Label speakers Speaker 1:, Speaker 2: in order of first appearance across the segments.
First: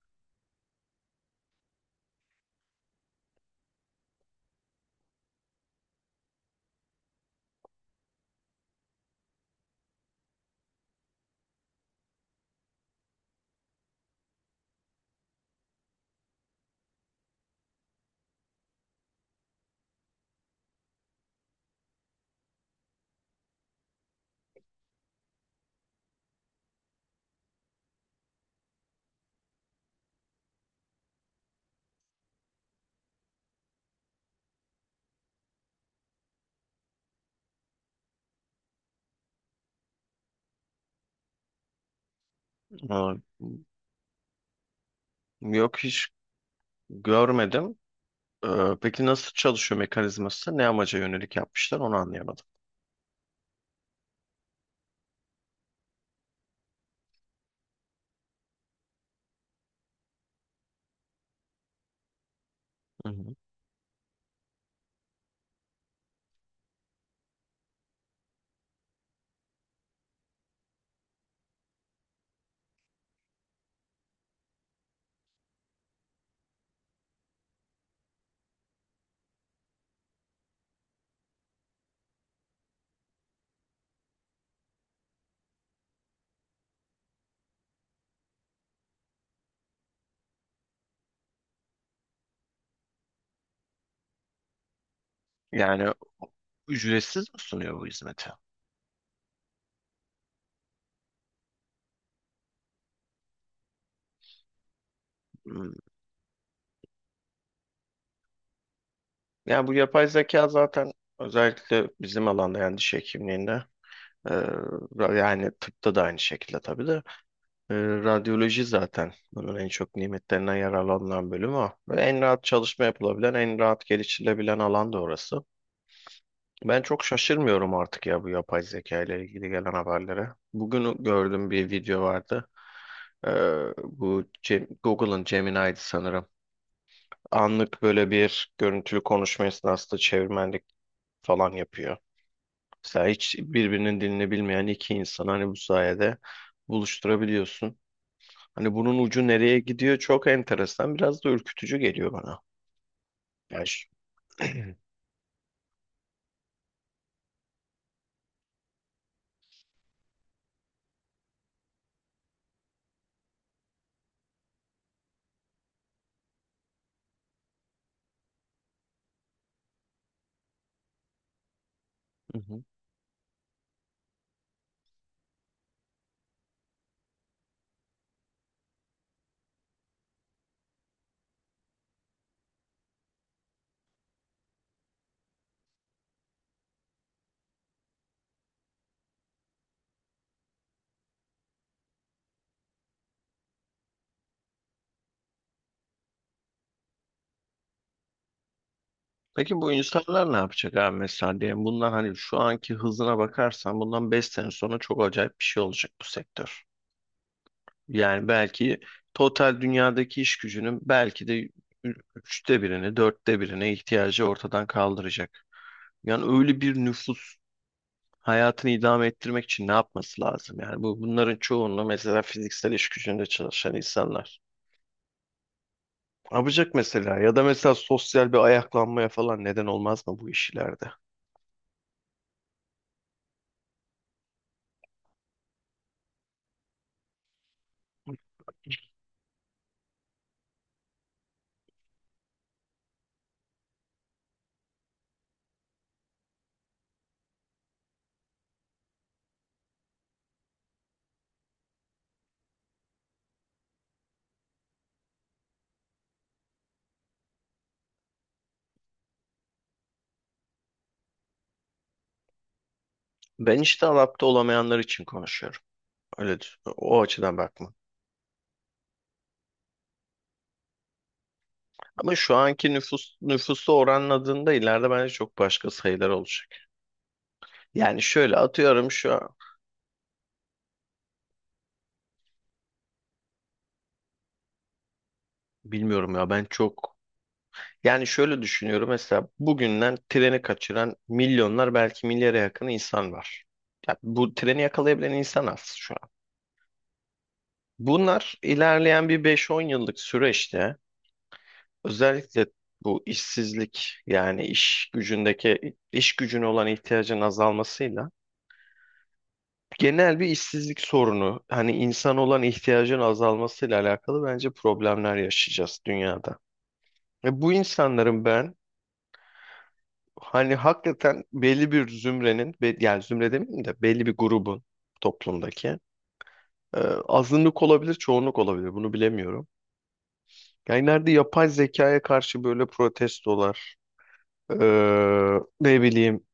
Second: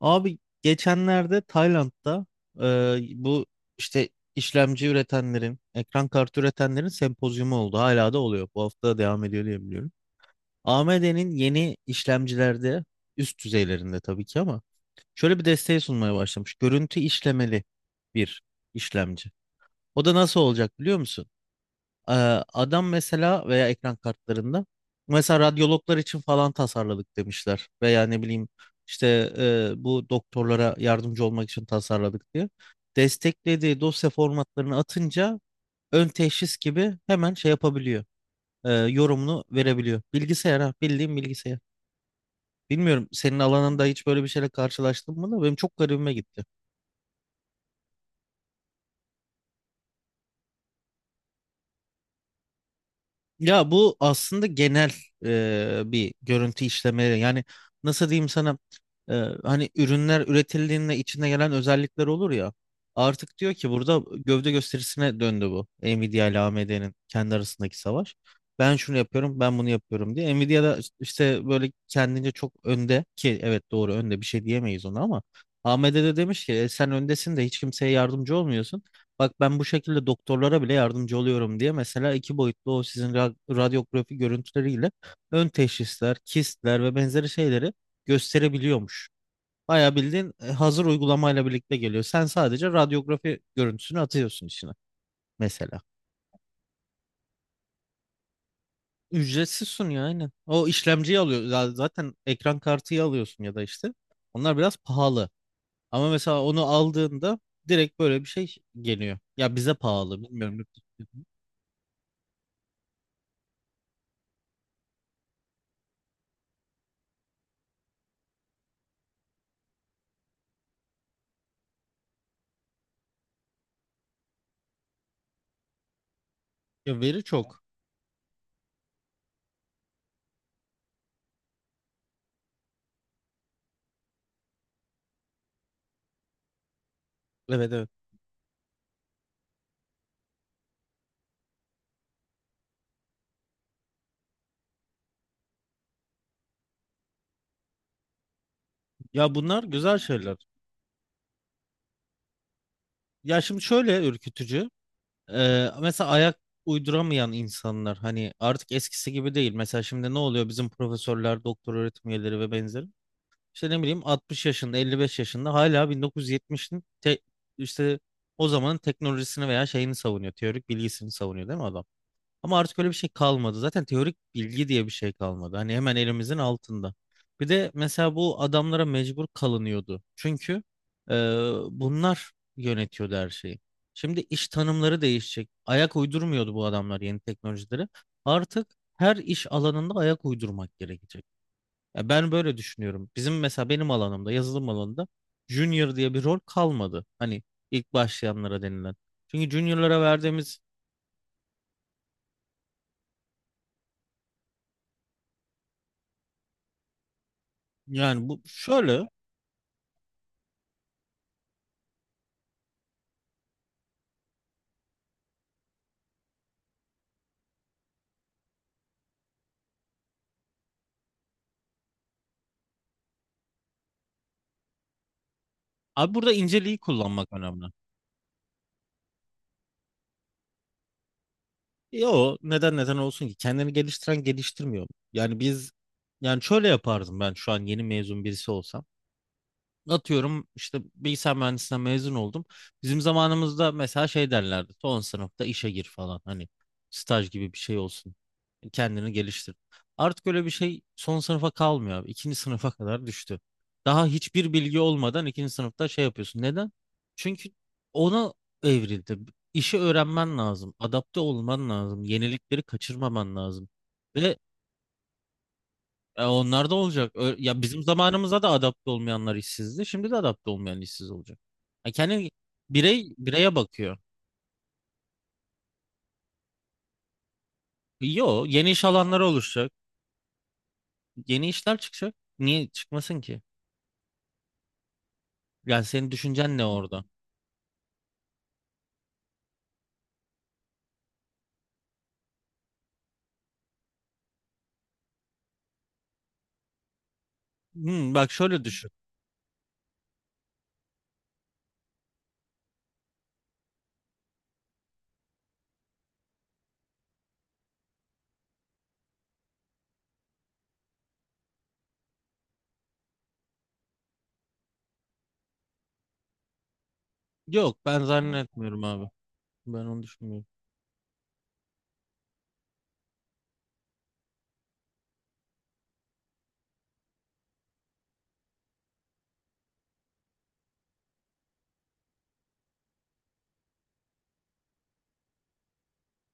Speaker 1: Abi geçenlerde Tayland'da e, bu işte işlemci üretenlerin, ekran kartı üretenlerin sempozyumu oldu. Hala da oluyor. Bu hafta devam ediyor diye biliyorum. AMD'nin yeni işlemcilerde üst düzeylerinde tabii ki ama şöyle bir desteği sunmaya başlamış. Görüntü işlemeli bir işlemci. O da nasıl olacak biliyor musun? Ee, Adam mesela veya ekran kartlarında mesela radyologlar için falan tasarladık demişler veya ne bileyim işte bu doktorlara yardımcı olmak için tasarladık diye desteklediği dosya formatlarını atınca ön teşhis gibi hemen şey yapabiliyor, yorumunu verebiliyor bilgisayar. Ha, bildiğim bilgisayar, bilmiyorum
Speaker 2: Aa,
Speaker 1: senin alanında hiç böyle bir şeyle karşılaştın mı da benim çok
Speaker 2: yok hiç
Speaker 1: garibime gitti.
Speaker 2: görmedim. Ee, peki nasıl çalışıyor mekanizması? Ne amaca yönelik yapmışlar onu anlayamadım.
Speaker 1: Ya bu aslında genel bir görüntü işleme. Yani nasıl diyeyim sana, e, hani ürünler üretildiğinde içinde gelen özellikler olur ya.
Speaker 2: Hı hı.
Speaker 1: Artık diyor ki burada gövde gösterisine döndü bu. Nvidia ile AMD'nin kendi arasındaki savaş. Ben şunu yapıyorum, ben bunu yapıyorum diye. Nvidia da işte böyle kendince çok önde ki evet doğru, önde bir şey diyemeyiz ona, ama AMD de demiş ki "E, sen öndesin de hiç kimseye yardımcı olmuyorsun. Bak ben bu şekilde doktorlara bile yardımcı oluyorum" diye. Mesela iki boyutlu o sizin radyografi görüntüleriyle ön teşhisler, kistler ve benzeri şeyleri gösterebiliyormuş. Bayağı bildiğin hazır uygulamayla birlikte geliyor. Sen sadece radyografi görüntüsünü atıyorsun içine mesela.
Speaker 2: Yani ücretsiz mi sunuyor bu hizmeti?
Speaker 1: Ücretsiz sunuyor aynen. O işlemciyi alıyor. Zaten ekran kartıyı alıyorsun ya da işte. Onlar biraz pahalı.
Speaker 2: Hmm.
Speaker 1: Ama mesela onu aldığında direkt böyle bir şey geliyor. Ya
Speaker 2: Yani
Speaker 1: bize
Speaker 2: bu yapay
Speaker 1: pahalı,
Speaker 2: zeka
Speaker 1: bilmiyorum.
Speaker 2: zaten özellikle bizim alanda, yani diş hekimliğinde, e, yani tıpta da aynı şekilde tabii de, e, radyoloji zaten bunun en çok nimetlerinden yararlanılan bölümü o. Ve en rahat çalışma yapılabilen, en rahat geliştirilebilen alan da orası. Ben
Speaker 1: Ya
Speaker 2: çok
Speaker 1: veri çok.
Speaker 2: şaşırmıyorum artık ya bu yapay zeka ile ilgili gelen haberlere. Bugün gördüm, bir video vardı. Ee, Bu Google'ın Gemini'ydi sanırım.
Speaker 1: Evet,
Speaker 2: Anlık
Speaker 1: evet.
Speaker 2: böyle bir görüntülü konuşma esnasında çevirmenlik falan yapıyor. Mesela hiç birbirinin dilini bilmeyen iki insan hani bu sayede buluşturabiliyorsun. Hani bunun ucu
Speaker 1: Ya
Speaker 2: nereye
Speaker 1: bunlar
Speaker 2: gidiyor,
Speaker 1: güzel
Speaker 2: çok
Speaker 1: şeyler.
Speaker 2: enteresan. Biraz da ürkütücü geliyor bana.
Speaker 1: Ya şimdi
Speaker 2: Ya
Speaker 1: şöyle ürkütücü. Mesela ayak uyduramayan insanlar hani artık eskisi gibi değil. Mesela şimdi ne oluyor, bizim profesörler, doktor öğretim üyeleri ve benzeri. İşte ne bileyim 60 yaşında, 55 yaşında hala 1970'in işte o zamanın teknolojisini veya şeyini savunuyor. Teorik bilgisini savunuyor, değil mi adam?
Speaker 2: Hı
Speaker 1: Ama
Speaker 2: hı.
Speaker 1: artık öyle bir şey kalmadı. Zaten teorik bilgi diye bir şey kalmadı. Hani hemen elimizin altında. Bir de mesela bu adamlara mecbur kalınıyordu. Çünkü e, bunlar yönetiyordu her şeyi. Şimdi iş tanımları değişecek. Ayak uydurmuyordu bu adamlar yeni teknolojileri. Artık her iş alanında ayak uydurmak gerekecek. Ya ben böyle düşünüyorum. Bizim mesela benim alanımda, yazılım alanında junior diye bir rol kalmadı. Hani ilk başlayanlara denilen. Çünkü
Speaker 2: Peki bu
Speaker 1: juniorlara
Speaker 2: insanlar ne
Speaker 1: verdiğimiz
Speaker 2: yapacak abi? Mesela diyelim, bundan, hani şu anki hızına bakarsan, bundan 5 sene sonra çok acayip bir şey olacak bu sektör. Yani
Speaker 1: yani bu
Speaker 2: belki
Speaker 1: şöyle
Speaker 2: total dünyadaki iş gücünün belki de üçte birini, dörtte birine ihtiyacı ortadan kaldıracak. Yani öyle bir nüfus hayatını idame ettirmek için ne yapması lazım? Yani bu bunların çoğunluğu mesela fiziksel iş gücünde çalışan insanlar.
Speaker 1: Abi burada
Speaker 2: Yapacak
Speaker 1: inceliği
Speaker 2: mesela,
Speaker 1: kullanmak
Speaker 2: ya da
Speaker 1: önemli.
Speaker 2: mesela sosyal bir ayaklanmaya falan neden olmaz mı bu işlerde?
Speaker 1: Yo, neden olsun ki? Kendini geliştiren geliştirmiyor. Yani biz Yani şöyle yapardım ben, şu an yeni mezun birisi olsam. Atıyorum işte bilgisayar mühendisliğinden mezun oldum. Bizim zamanımızda mesela şey derlerdi. Son sınıfta işe gir falan. Hani staj gibi bir şey olsun. Kendini geliştir. Artık öyle bir şey son sınıfa kalmıyor abi. İkinci sınıfa kadar düştü. Daha hiçbir bilgi olmadan ikinci sınıfta şey yapıyorsun. Neden? Çünkü ona evrildi. İşi öğrenmen lazım. Adapte olman lazım. Yenilikleri kaçırmaman
Speaker 2: Ben
Speaker 1: lazım.
Speaker 2: işte adapte
Speaker 1: Ve
Speaker 2: olamayanlar için konuşuyorum. Öyle düş-
Speaker 1: onlar da
Speaker 2: o
Speaker 1: olacak.
Speaker 2: açıdan
Speaker 1: Ya
Speaker 2: bakma.
Speaker 1: bizim zamanımıza da adapte olmayanlar işsizdi. Şimdi de adapte olmayan işsiz olacak. Ya
Speaker 2: Ama
Speaker 1: kendi
Speaker 2: şu anki
Speaker 1: birey
Speaker 2: nüfus
Speaker 1: bireye
Speaker 2: nüfusu
Speaker 1: bakıyor.
Speaker 2: oranladığında ileride bence çok başka sayılar olacak. Yani şöyle
Speaker 1: Yo, yeni iş
Speaker 2: atıyorum, şu
Speaker 1: alanları
Speaker 2: an
Speaker 1: oluşacak. Yeni işler çıkacak. Niye çıkmasın ki? Yani senin
Speaker 2: bilmiyorum ya, ben
Speaker 1: düşüncen ne
Speaker 2: çok
Speaker 1: orada?
Speaker 2: yani şöyle düşünüyorum: mesela bugünden treni kaçıran milyonlar, belki milyara yakın insan var. Ya bu treni yakalayabilen insan az şu an.
Speaker 1: Hmm, bak
Speaker 2: Bunlar
Speaker 1: şöyle düşün.
Speaker 2: ilerleyen bir 5-10 yıllık süreçte, özellikle bu işsizlik, yani iş gücündeki iş gücüne olan ihtiyacın azalmasıyla, genel bir işsizlik sorunu, hani insan olan ihtiyacın azalmasıyla alakalı bence problemler yaşayacağız dünyada. Ve bu
Speaker 1: Yok, ben
Speaker 2: insanların ben,
Speaker 1: zannetmiyorum abi. Ben onu düşünmüyorum.
Speaker 2: hani hakikaten belli bir zümrenin yani zümre demeyeyim de belli bir grubun toplumdaki, e, azınlık olabilir, çoğunluk olabilir bunu bilemiyorum. Yani nerede yapay zekaya karşı böyle protestolar, e, ne bileyim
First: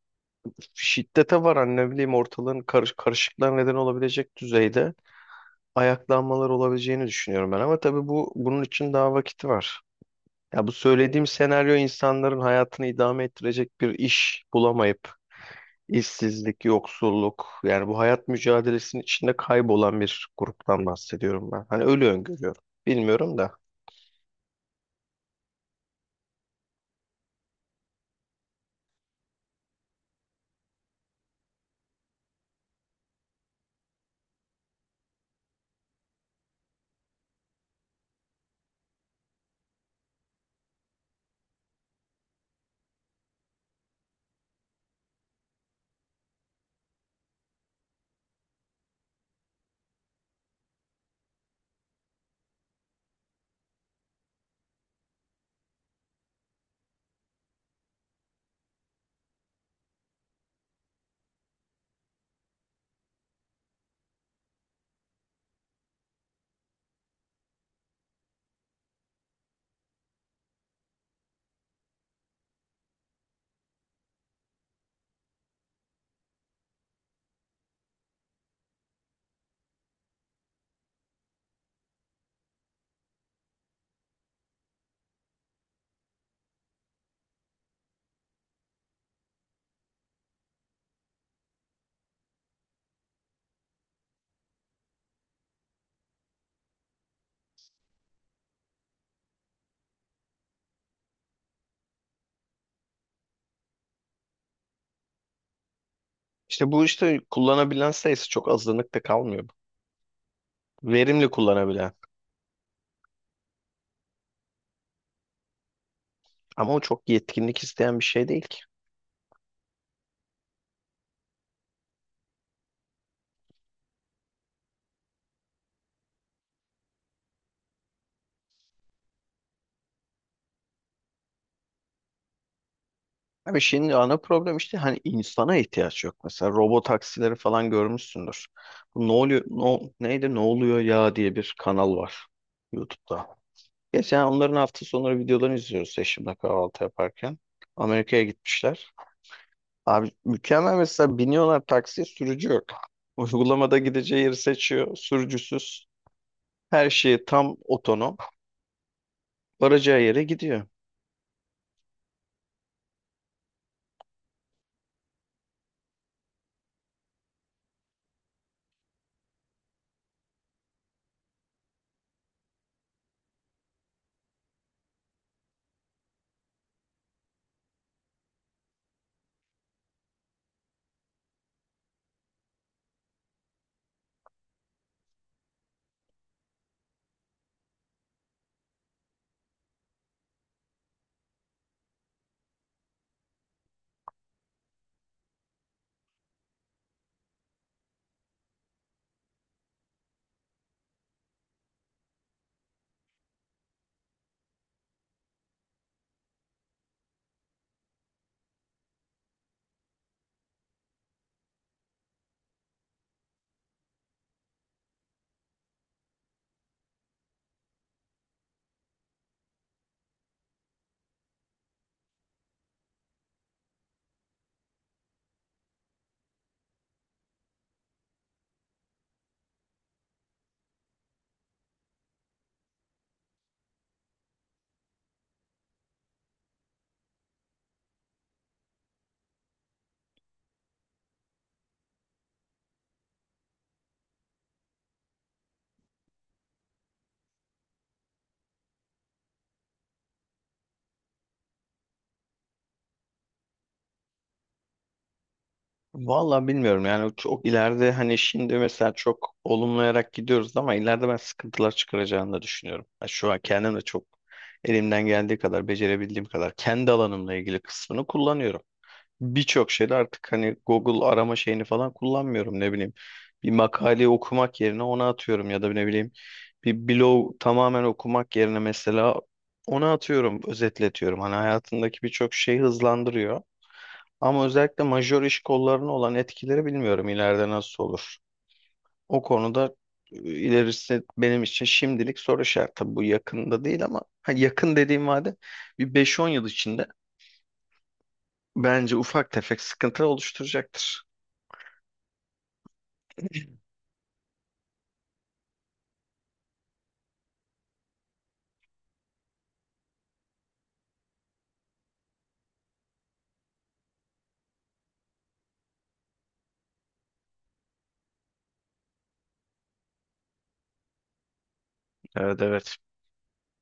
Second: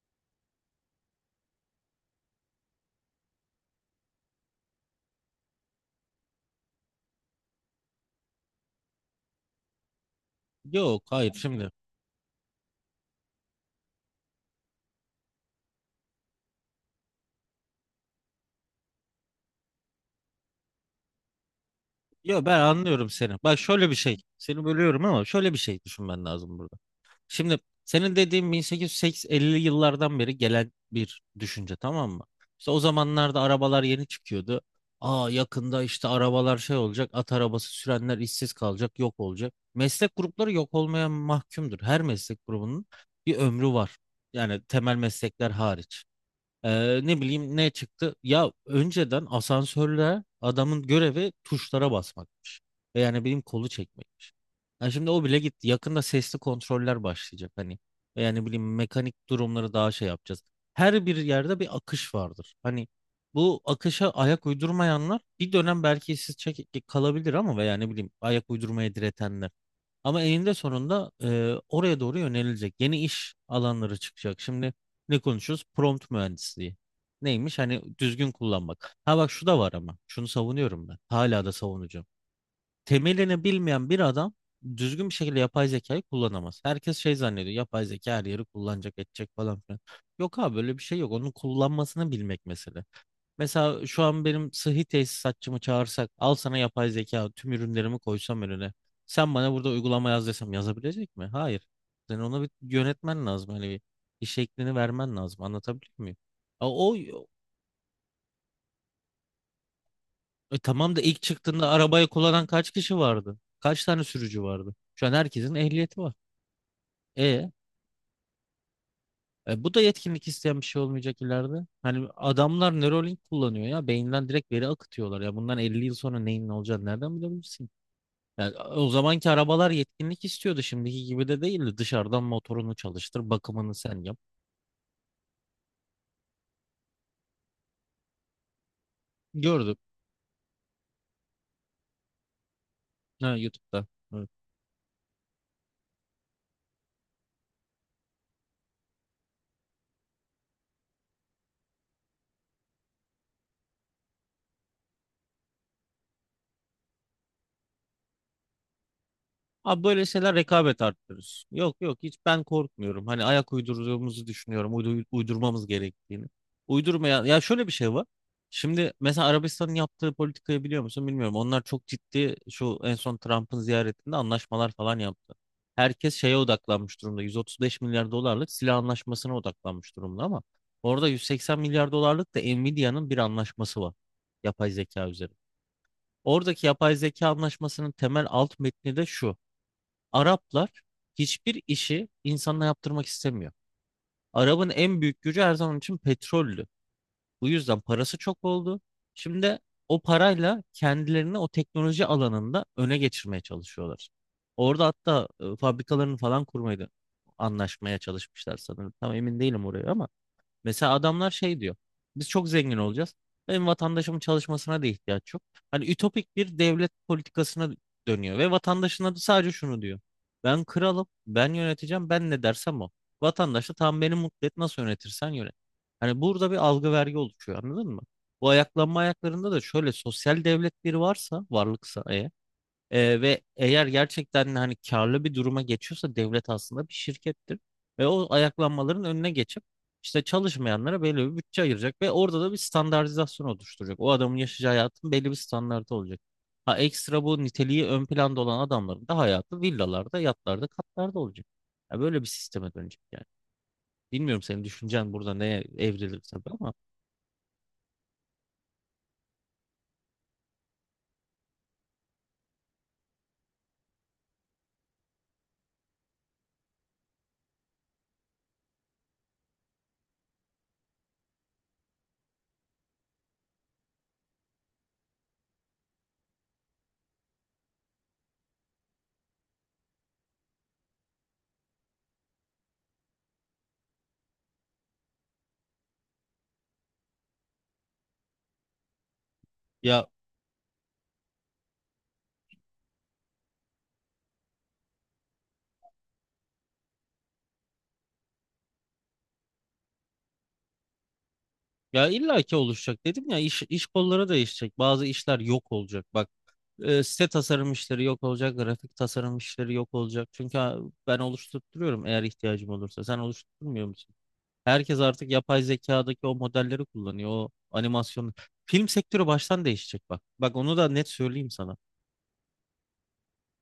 Speaker 2: şiddete varan, ne bileyim ortalığın karışıklığa neden olabilecek düzeyde ayaklanmalar olabileceğini düşünüyorum ben. Ama tabii bu bunun için daha vakit var. Ya bu
Speaker 1: Yok,
Speaker 2: söylediğim
Speaker 1: hayır şimdi.
Speaker 2: senaryo, insanların hayatını idame ettirecek bir iş bulamayıp işsizlik, yoksulluk, yani bu hayat mücadelesinin içinde kaybolan bir gruptan bahsediyorum ben. Hani öyle
Speaker 1: Yok, ben
Speaker 2: öngörüyorum.
Speaker 1: anlıyorum seni.
Speaker 2: Bilmiyorum da.
Speaker 1: Bak şöyle bir şey. Seni bölüyorum ama şöyle bir şey düşünmen lazım burada. Şimdi senin dediğin 1850'li yıllardan beri gelen bir düşünce, tamam mı? İşte o zamanlarda arabalar yeni çıkıyordu. Aa, yakında işte arabalar şey olacak, at arabası sürenler işsiz kalacak, yok olacak. Meslek grupları yok olmaya mahkumdur. Her meslek grubunun bir ömrü var. Yani temel meslekler hariç. Ne bileyim ne çıktı? Ya önceden asansörler, adamın görevi tuşlara basmakmış. Ve yani benim kolu çekmekmiş. Yani şimdi o bile gitti. Yakında sesli kontroller başlayacak hani. Ve yani bileyim mekanik durumları daha şey yapacağız. Her bir yerde bir akış vardır. Hani bu akışa ayak uydurmayanlar bir dönem belki işsiz kalabilir, ama ve yani bileyim ayak uydurmaya diretenler. Ama eninde sonunda oraya doğru yönelilecek. Yeni iş alanları çıkacak. Şimdi ne konuşuyoruz? Prompt mühendisliği. Neymiş? Hani düzgün kullanmak. Ha bak, şu da var ama. Şunu savunuyorum ben. Hala da savunacağım. Temelini bilmeyen bir adam düzgün bir şekilde yapay zekayı kullanamaz. Herkes şey zannediyor. Yapay zeka her yeri kullanacak, edecek falan filan. Yok abi, böyle bir şey yok. Onun kullanmasını bilmek mesele. Mesela şu an benim sıhhi tesisatçımı çağırsak, al sana yapay zeka, tüm ürünlerimi koysam önüne. Sen bana burada uygulama yaz desem, yazabilecek mi? Hayır. Sen ona bir yönetmen lazım. Hani bir iş şeklini vermen lazım. Anlatabiliyor muyum? A,
Speaker 2: İşte bu işte kullanabilen sayısı çok azınlıkta kalmıyor.
Speaker 1: tamam da ilk
Speaker 2: Verimli
Speaker 1: çıktığında
Speaker 2: kullanabilen.
Speaker 1: arabayı kullanan kaç kişi vardı? Kaç tane sürücü vardı? Şu an herkesin ehliyeti var.
Speaker 2: Ama o çok
Speaker 1: E,
Speaker 2: yetkinlik isteyen bir şey değil ki.
Speaker 1: bu da yetkinlik isteyen bir şey olmayacak ileride. Hani adamlar Neuralink kullanıyor ya. Beyinden direkt veri akıtıyorlar. Ya bundan 50 yıl sonra neyin ne olacağını nereden bilebilirsin? Yani o zamanki arabalar yetkinlik istiyordu. Şimdiki gibi de değildi. Dışarıdan motorunu çalıştır,
Speaker 2: Abi
Speaker 1: bakımını
Speaker 2: şimdi
Speaker 1: sen
Speaker 2: ana
Speaker 1: yap.
Speaker 2: problem, işte hani insana ihtiyaç yok. Mesela robot taksileri falan görmüşsündür. Bu ne oluyor,
Speaker 1: Gördüm.
Speaker 2: no, neydi, ne oluyor ya diye bir kanal var YouTube'da.
Speaker 1: Ha, YouTube'da.
Speaker 2: Geçen onların hafta sonları videolarını izliyoruz eşimle kahvaltı yaparken. Amerika'ya gitmişler. Abi mükemmel, mesela biniyorlar taksiye, sürücü yok. Uygulamada gideceği yeri seçiyor. Sürücüsüz. Her şeyi tam otonom.
Speaker 1: Abi
Speaker 2: Varacağı
Speaker 1: böyle
Speaker 2: yere
Speaker 1: şeyler
Speaker 2: gidiyor.
Speaker 1: rekabet arttırır. Yok yok, hiç ben korkmuyorum. Hani ayak uydurduğumuzu düşünüyorum. Uydurmamız gerektiğini. Uydurmaya ya şöyle bir şey var. Şimdi mesela Arabistan'ın yaptığı politikayı biliyor musun bilmiyorum. Onlar çok ciddi şu en son Trump'ın ziyaretinde anlaşmalar falan yaptı. Herkes şeye odaklanmış durumda. 135 milyar dolarlık silah anlaşmasına odaklanmış durumda, ama orada 180 milyar dolarlık da Nvidia'nın bir anlaşması var. Yapay zeka üzerine. Oradaki yapay zeka anlaşmasının temel alt metni de şu. Araplar hiçbir işi insanla yaptırmak istemiyor. Arabın en büyük gücü her zaman için petrollü. Bu yüzden parası çok oldu. Şimdi de o parayla kendilerini o teknoloji alanında öne geçirmeye çalışıyorlar. Orada hatta fabrikalarını falan kurmaydı anlaşmaya çalışmışlar sanırım. Tam emin değilim oraya ama mesela adamlar şey diyor. Biz çok zengin olacağız. Benim vatandaşımın çalışmasına da ihtiyaç yok. Hani ütopik bir devlet politikasına dönüyor ve vatandaşına da sadece şunu diyor. Ben kralım, ben yöneteceğim, ben ne dersem o. Vatandaş da tam beni mutlu et, nasıl yönetirsen yönet. Hani burada bir algı vergi oluşuyor, anladın mı? Bu ayaklanma ayaklarında da şöyle, sosyal devletleri varsa, varlıksa eğer ve eğer gerçekten hani karlı bir duruma geçiyorsa, devlet aslında bir şirkettir. Ve o ayaklanmaların önüne geçip işte çalışmayanlara belli bir bütçe ayıracak ve orada da bir standartizasyon oluşturacak. O adamın yaşayacağı hayatın belli bir standartı olacak. Ha, ekstra bu niteliği ön planda olan adamların da hayatı villalarda, yatlarda, katlarda olacak. Ya böyle bir sisteme dönecek yani. Bilmiyorum senin düşüncen burada neye evrilir
Speaker 2: Vallahi
Speaker 1: tabii ama
Speaker 2: bilmiyorum yani, çok ileride, hani şimdi mesela çok olumlayarak gidiyoruz ama ileride ben sıkıntılar çıkaracağını da düşünüyorum. Ya şu an kendim de çok, elimden geldiği kadar, becerebildiğim kadar kendi alanımla ilgili kısmını kullanıyorum. Birçok şeyde artık hani Google arama şeyini falan kullanmıyorum, ne bileyim. Bir makaleyi okumak yerine ona atıyorum, ya da ne bileyim, bir blog tamamen okumak yerine mesela ona atıyorum, özetletiyorum. Hani hayatındaki birçok şeyi hızlandırıyor. Ama özellikle majör iş kollarına olan etkileri bilmiyorum ileride nasıl olur. O konuda,
Speaker 1: ya
Speaker 2: ilerisi benim için şimdilik soru işareti. Tabii bu yakında değil ama ha, yakın dediğim vade bir 5-10 yıl içinde bence ufak tefek sıkıntı oluşturacaktır.
Speaker 1: ya illaki oluşacak dedim ya, iş kolları değişecek. Bazı işler yok olacak. Bak, E, site tasarım işleri yok olacak, grafik tasarım işleri yok olacak. Çünkü ha, ben oluşturtuyorum eğer ihtiyacım olursa. Sen oluşturmuyor musun? Herkes artık yapay zekadaki o modelleri kullanıyor, o animasyonu. Film sektörü baştan değişecek bak. Bak onu da net söyleyeyim sana.
Speaker 2: Evet, evet.